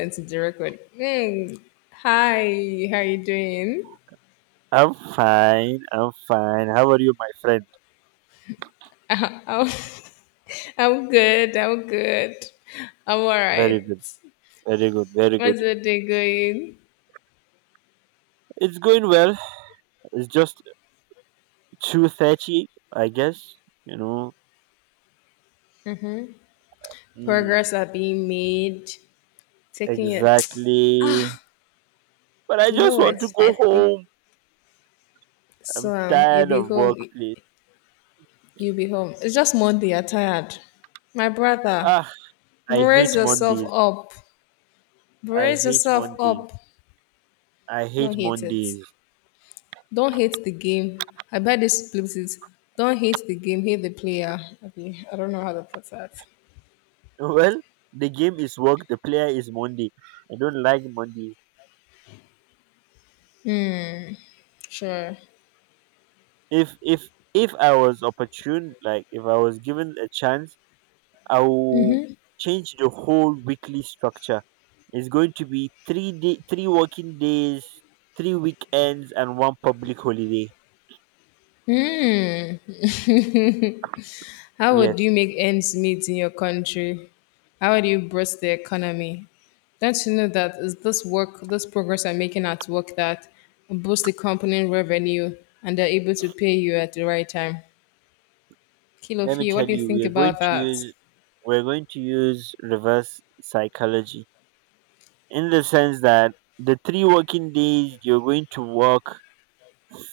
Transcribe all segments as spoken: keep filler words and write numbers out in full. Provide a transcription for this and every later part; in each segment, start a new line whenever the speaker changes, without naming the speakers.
It's the record. Mm. Hi, how you doing?
I'm fine. I'm fine. How are you, my friend?
I'm, I'm good. I'm good. I'm all
Very
right.
good. Very good. Very
How's
good.
the day going?
It's going well. It's just two thirty, I guess. You know. Mm,
Progress are being made. Taking it.
exactly. But I
You know
just want
what?
to go
I think
home. I'm
so. Um, you'll
tired
be
of
home.
workplace.
You'll be home. It's just Monday. You're tired. My brother,
Ah, I
brace
hate
yourself
Mondays.
up.
I
Brace
hate
yourself
Mondays.
up.
I hate
Don't hate it.
Mondays.
Don't hate the game. I bet they split it. Don't hate the game, hate the player. Okay, I don't know how to put that.
Well, the game is work. The player is Monday. I don't like Mondays.
Sure.
If if if I was opportune, like if I was given a chance. I will change the whole weekly structure. It's going to be three day, three working days, three weekends, and one public holiday.
How would
Yes,
you make ends meet in your country? How would you boost the economy? Don't you know that is this work, this progress I'm making at work that boosts the company revenue and they're able to pay you at the right time?
let me
Kilofie,
tell
what do you
you, we
think
are going
about
to
that?
use we're going to use reverse psychology in the sense that the three working days you're going to work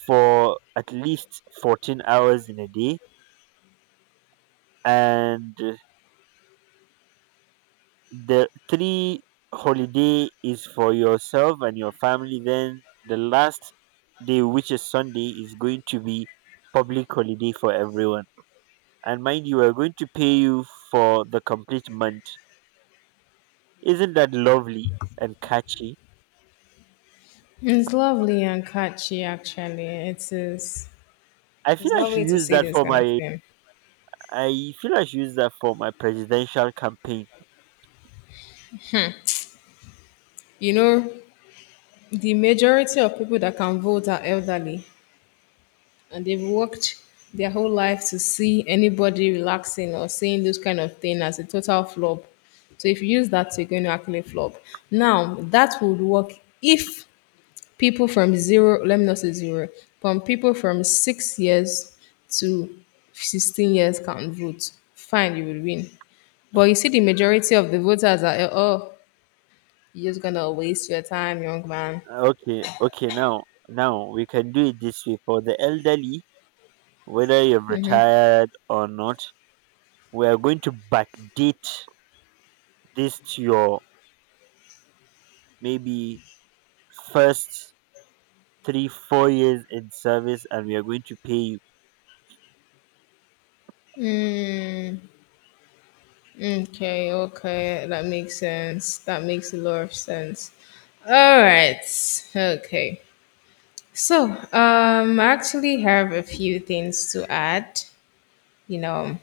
for at least fourteen hours in a day, and the three holiday is for yourself and your family. Then the last day, which is sunday, is going to be public holiday for everyone. And mind you, are going to pay you for the complete month. Isn't that lovely and catchy?
It's lovely and catchy, actually. It is.
i feel
It's
i should
lovely to
use
see
that
this
for
kind of
my
thing.
I feel I should use that for my presidential campaign.
You know, the majority of people that can vote are elderly and they've worked their whole life to see anybody relaxing or saying those kind of thing as a total flop. So if you use that, you're going to actually flop. Now, that would work if people from zero, let me not say zero, from people from six years to sixteen years can vote. Fine, you will win. But you see, the majority of the voters are, oh, you're just going to waste your time, young man.
Okay, okay, now now we can do it this way for the elderly, whether you're retired or not. We are going to backdate this to your maybe first three, four years in service, and we are going to pay you.
Okay, okay, that makes sense. That makes a lot of sense. All right, okay. So, um, I actually have a few things to add. You know,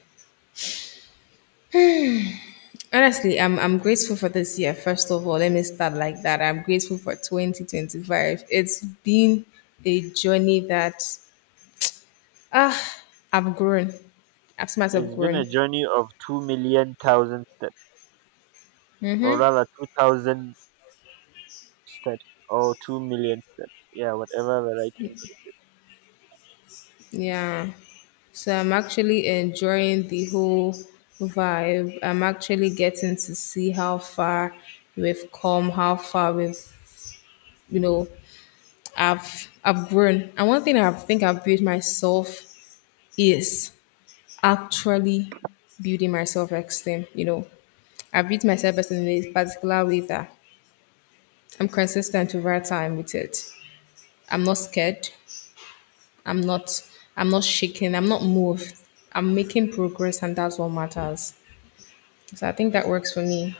honestly, I'm I'm grateful for this year. First of all, let me start like that. I'm grateful for twenty twenty-five. It's been a journey that ah, I've grown. I've seen
It's
myself
been a
grown.
journey of two million thousand steps, or rather two thousand steps or two million steps. Yeah, whatever the right English.
Yeah. So I'm actually enjoying the whole vibe. I'm actually getting to see how far we've come, how far we've, you know, I've I've grown. And one thing I think I've built myself is actually building my self-esteem, you know. I beat myself best in a particular way that I'm consistent over time with it. I'm not scared. I'm not I'm not shaking. I'm not moved. I'm making progress and that's what matters. So I think that works for me,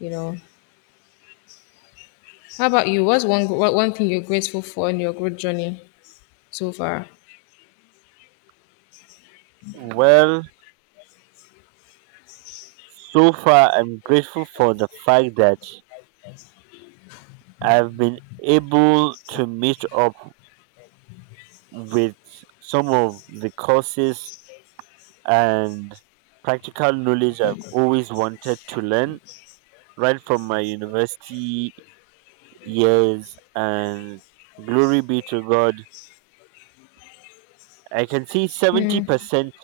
you know. How about you? What's one gr- what one thing you're grateful for in your growth journey so far?
Well, so far I'm grateful for the fact that I've been able to meet up with some of the courses and practical knowledge I've always wanted to learn right from my university years. And glory be to God, I can see seventy percent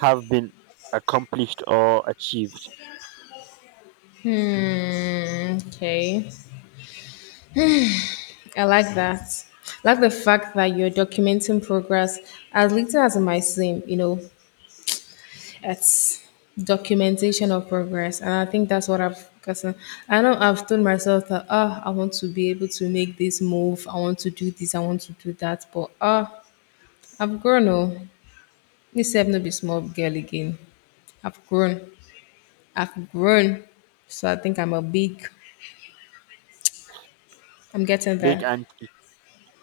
have been accomplished or achieved.
Hmm, okay. I like that. I like the fact that you're documenting progress as little as it might seem, you know, it's documentation of progress. And I think that's what I've gotten. I know I've told myself that, Ah, I want to be able to make this move. I want to do this. I want to do that. But ah, I've grown. Oh, this have not be small girl again. I've grown. I've grown. So I think I'm a big, I'm getting
Big
there.
anti,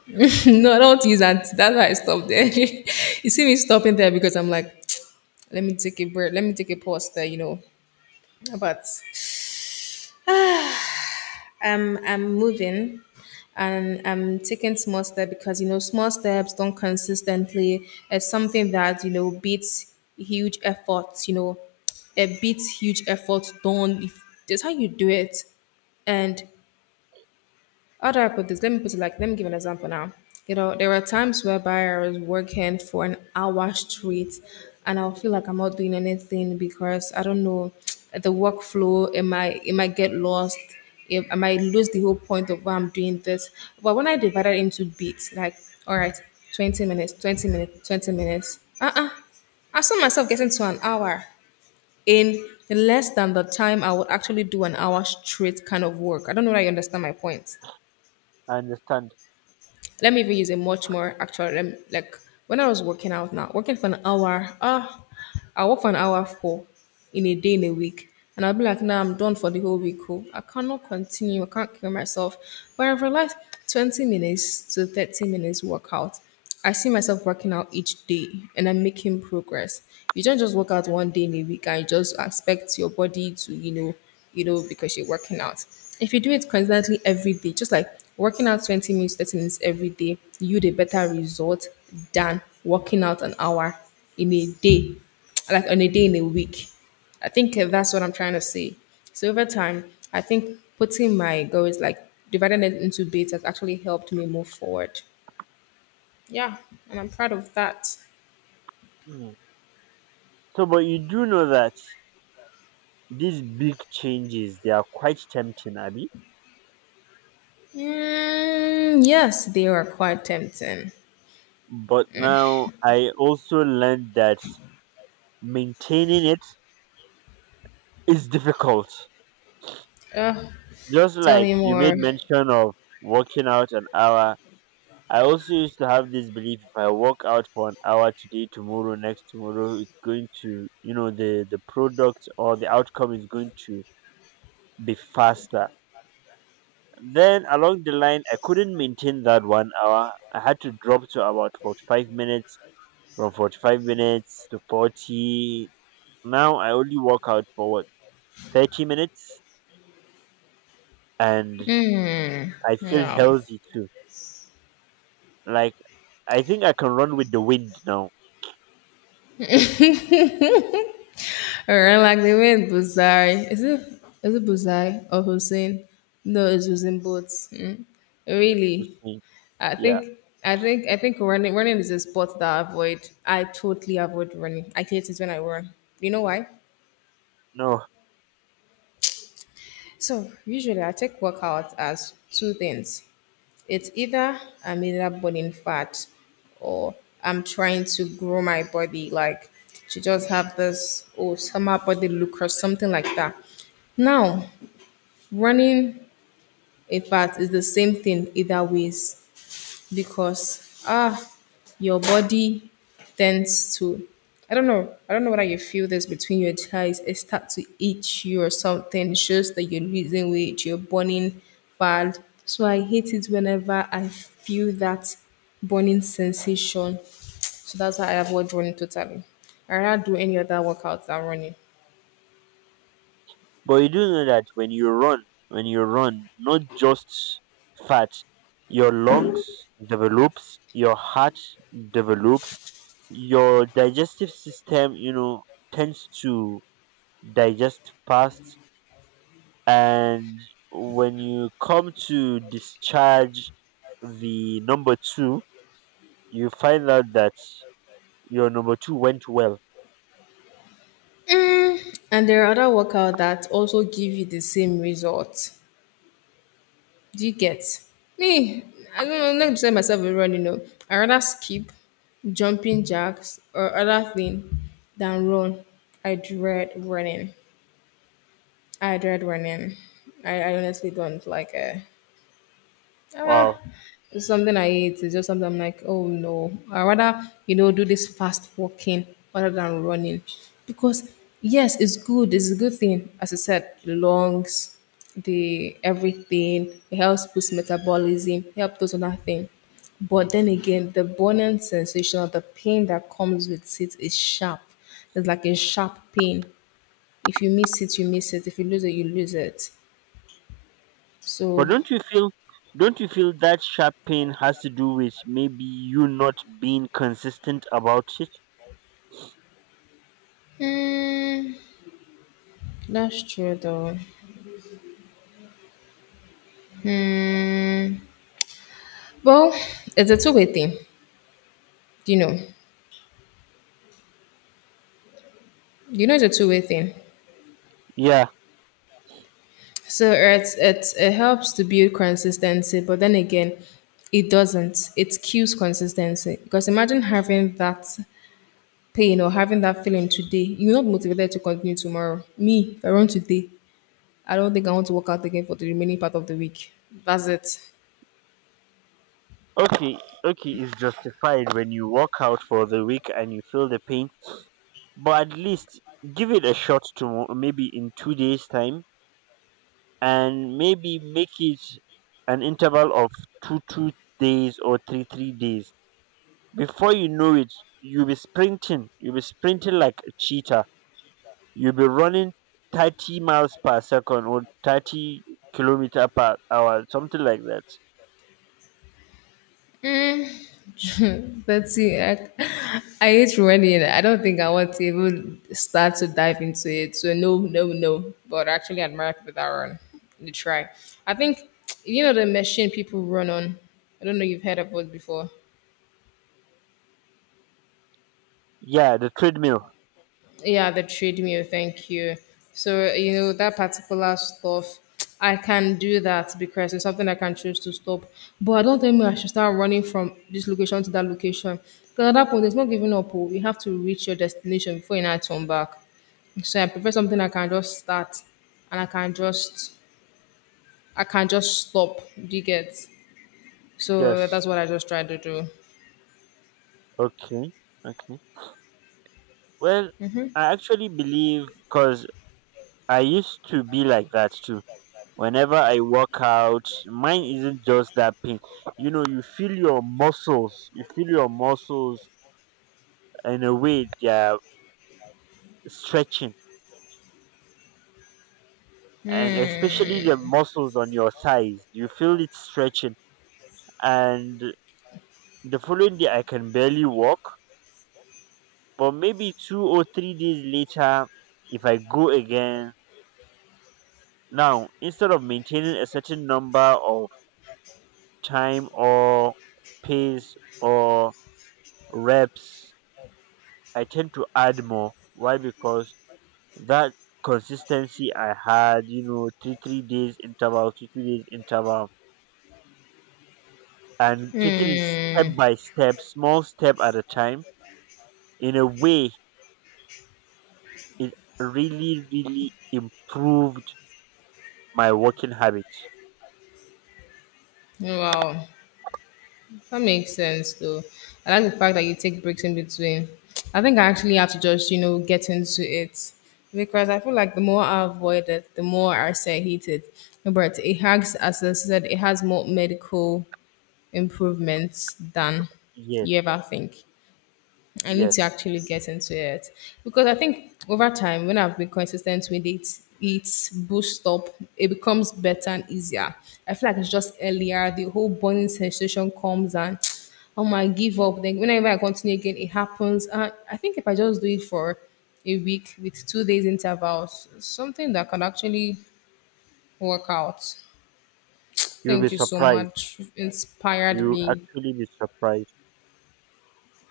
No, I don't want to use that. That's why I stopped there. You see me stopping there because I'm like, let me take a break, let me take a pause there, you know. But um, I'm moving and I'm taking small steps because, you know, small steps done consistently is something that, you know, beats huge efforts, you know, it beats huge effort done. If, that's how you do it. And how do I put this? Let me put it like, let me give an example now. You know, there were times whereby I was working for an hour straight and I'll feel like I'm not doing anything because I don't know the workflow, it might it might get lost. It, I might lose the whole point of why I'm doing this. But when I divide it into beats, like, all right, twenty minutes, twenty minutes, twenty minutes, uh-uh. I saw myself getting to an hour in less than the time I would actually do an hour straight kind of work. I don't know that you understand my point.
I understand.
Let me even use a much more actual lem- like when I was working out now, working for an hour, ah, I work for an hour for in a day in a week. And I'll be like, nah, I'm done for the whole week. Oh, I cannot continue. I can't kill myself. But I've realized twenty minutes to thirty minutes workout. I see myself working out each day and I'm making progress. You don't just work out one day in a week and you just expect your body to, you know, you know, because you're working out. If you do it constantly every day, just like working out twenty minutes, thirty minutes every day, you'd a better result than working out an hour in a day, like on a day in a week. I think uh, that's what I'm trying to say. So over time, I think putting my goals like dividing it into bits has actually helped me move forward. Yeah, and I'm proud of that.
Mm. So, but you do know that these big changes they are quite tempting, Abby.
Mm, yes, they are quite tempting.
But now I also learned that maintaining it is difficult.
Uh,
Just
Tell
like
me
you made
more.
mention of working out an hour, I also used to have this belief: if I work out for an hour today, tomorrow, next tomorrow, it's going to, you know, the, the product or the outcome is going to be faster. Then along the line, I couldn't maintain that one hour. I had to drop to about forty-five minutes, from forty-five minutes to forty. Now I only work out for what, thirty minutes? And I feel
No.
healthy too. Like, I think I can run with the wind now.
Alright, like they went Buzari. Is it is it Buzari or Hussein? No, it's Hussein Boats. Mm.
Yeah. You
Really,
see?
I
Yeah.
think I think I think running running is a sport that I avoid. I totally avoid running. I hate it when I run. You know why?
No.
So usually I take workout as two things. It's either I'm either burning fat or I'm trying to grow my body like to just have this oh summer body look or something like that. Now, running a fast is the same thing either ways because ah your body tends to I don't know. I don't know whether you feel this between your thighs. It starts to itch you or something. It shows that you're losing weight, you're burning bad. So I hate it whenever I feel that burning sensation. So that's why I avoid running totally. I rather do any other workout than running.
But you do know that when you run, when you run, not just fat, your lungs develops, your heart develops, your digestive system, you know, tends to digest fast, and when you come to discharge the number two, you find out that your number two went well.
Mm, and there are other workouts that also give you the same result. Do you get? Me, I don't know, I'm not decide myself a run, you know. I rather skip jumping jacks or other thing than run. I dread running. I dread running. I, I honestly don't like it. Ah,
Wow.
it's something I hate. It's just something I'm like, oh no. I rather, you know, do this fast walking rather than running. Because yes, it's good, it's a good thing. As I said, the lungs, the everything, it helps boost metabolism, help those other things. But then again, the burning sensation or the pain that comes with it is sharp. It's like a sharp pain. If you miss it, you miss it. If you lose it, you lose it.
But
So,
don't you feel don't you feel that sharp pain has to do with maybe you not being consistent about it?
hmm, that's true though. Well, it's a two-way thing, you know. You know, it's a two-way thing.
Yeah.
So it's, it's it helps to build consistency, but then again, it doesn't. It kills consistency because imagine having that pain or having that feeling today. You're not motivated to continue tomorrow. Me, if I run today, I don't think I want to work out again for the remaining part of the week. That's it.
Okay, okay, it's justified when you walk out for the week and you feel the pain, but at least give it a shot to maybe in two days time, and maybe make it an interval of two two days or three three days. Before you know it, you'll be sprinting, you'll be sprinting like a cheetah. You'll be running thirty miles per second or thirty kilometer per hour, something like that.
That's it. I, I hate running. I don't think I want to even start to dive into it. So no, no, no. But I actually admire people that run. You try. I think you know the machine people run on. I don't know if you've heard of it before.
Yeah, the treadmill.
Yeah, the treadmill. Thank you. So you know that particular stuff, I can do that because it's something I can choose to stop. But I don't think I should start running from this location to that location. Because at that point, there's no giving up. Oh. You have to reach your destination before you now turn back. So I prefer something I can just start, and I can just I can just stop. Do you get? So
Yes.
that's what I just try to do.
Okay. Okay. Well, I actually believe, because I used to be like that too. Whenever I work out, mine isn't just that pain. You know, you feel your muscles, you feel your muscles in a way they are stretching, and especially the
Hmm.
muscles on your thighs. You feel it stretching, and the following day, I can barely walk, but maybe two or three days later, if I go again, now instead of maintaining a certain number of time or pace or reps, I tend to add more. Why? Because that consistency I had, you know, three three days interval, two two days interval, and taking it step
Hmm.
by step, small step at a time, in a way, it really really improved my working habits.
Wow. That makes sense, though. I like the fact that you take breaks in between. I think I actually have to just, you know, get into it because I feel like the more I avoid it, the more I say I hate it. But it has, as I said, it has more medical improvements than
Yes,
you ever think. I need
yes.
to actually get into it because I think over time, when I've been consistent with it, it's boost up. It becomes better and easier. I feel like it's just earlier. The whole burning sensation comes and oh my, give up. Then whenever I continue again, it happens. And I think if I just do it for a week with two days intervals, something that can actually work out.
You'll be
Thank you so
surprised.
much. You've inspired
You
me.
actually be surprised.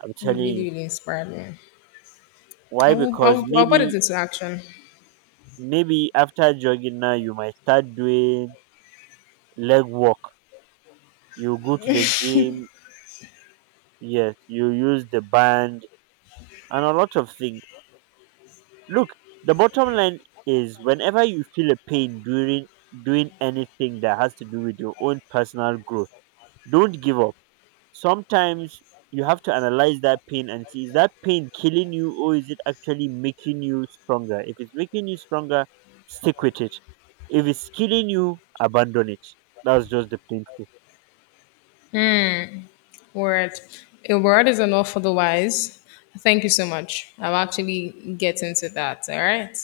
I'm
You
telling you.
really, really inspired me.
Why?
I will, I
Because
will, I'll put it
maybe
into action.
maybe after jogging now you might start doing leg work. You go to the gym, yes, you use the band and a lot of things. Look, the bottom line is whenever you feel a pain during doing anything that has to do with your own personal growth, don't give up. Sometimes you have to analyze that pain and see: is that pain killing you, or is it actually making you stronger? If it's making you stronger, stick with it. If it's killing you, abandon it. That's just the plain truth.
Word. A word is enough for the wise. Thank you so much. I'll actually get into that. All right.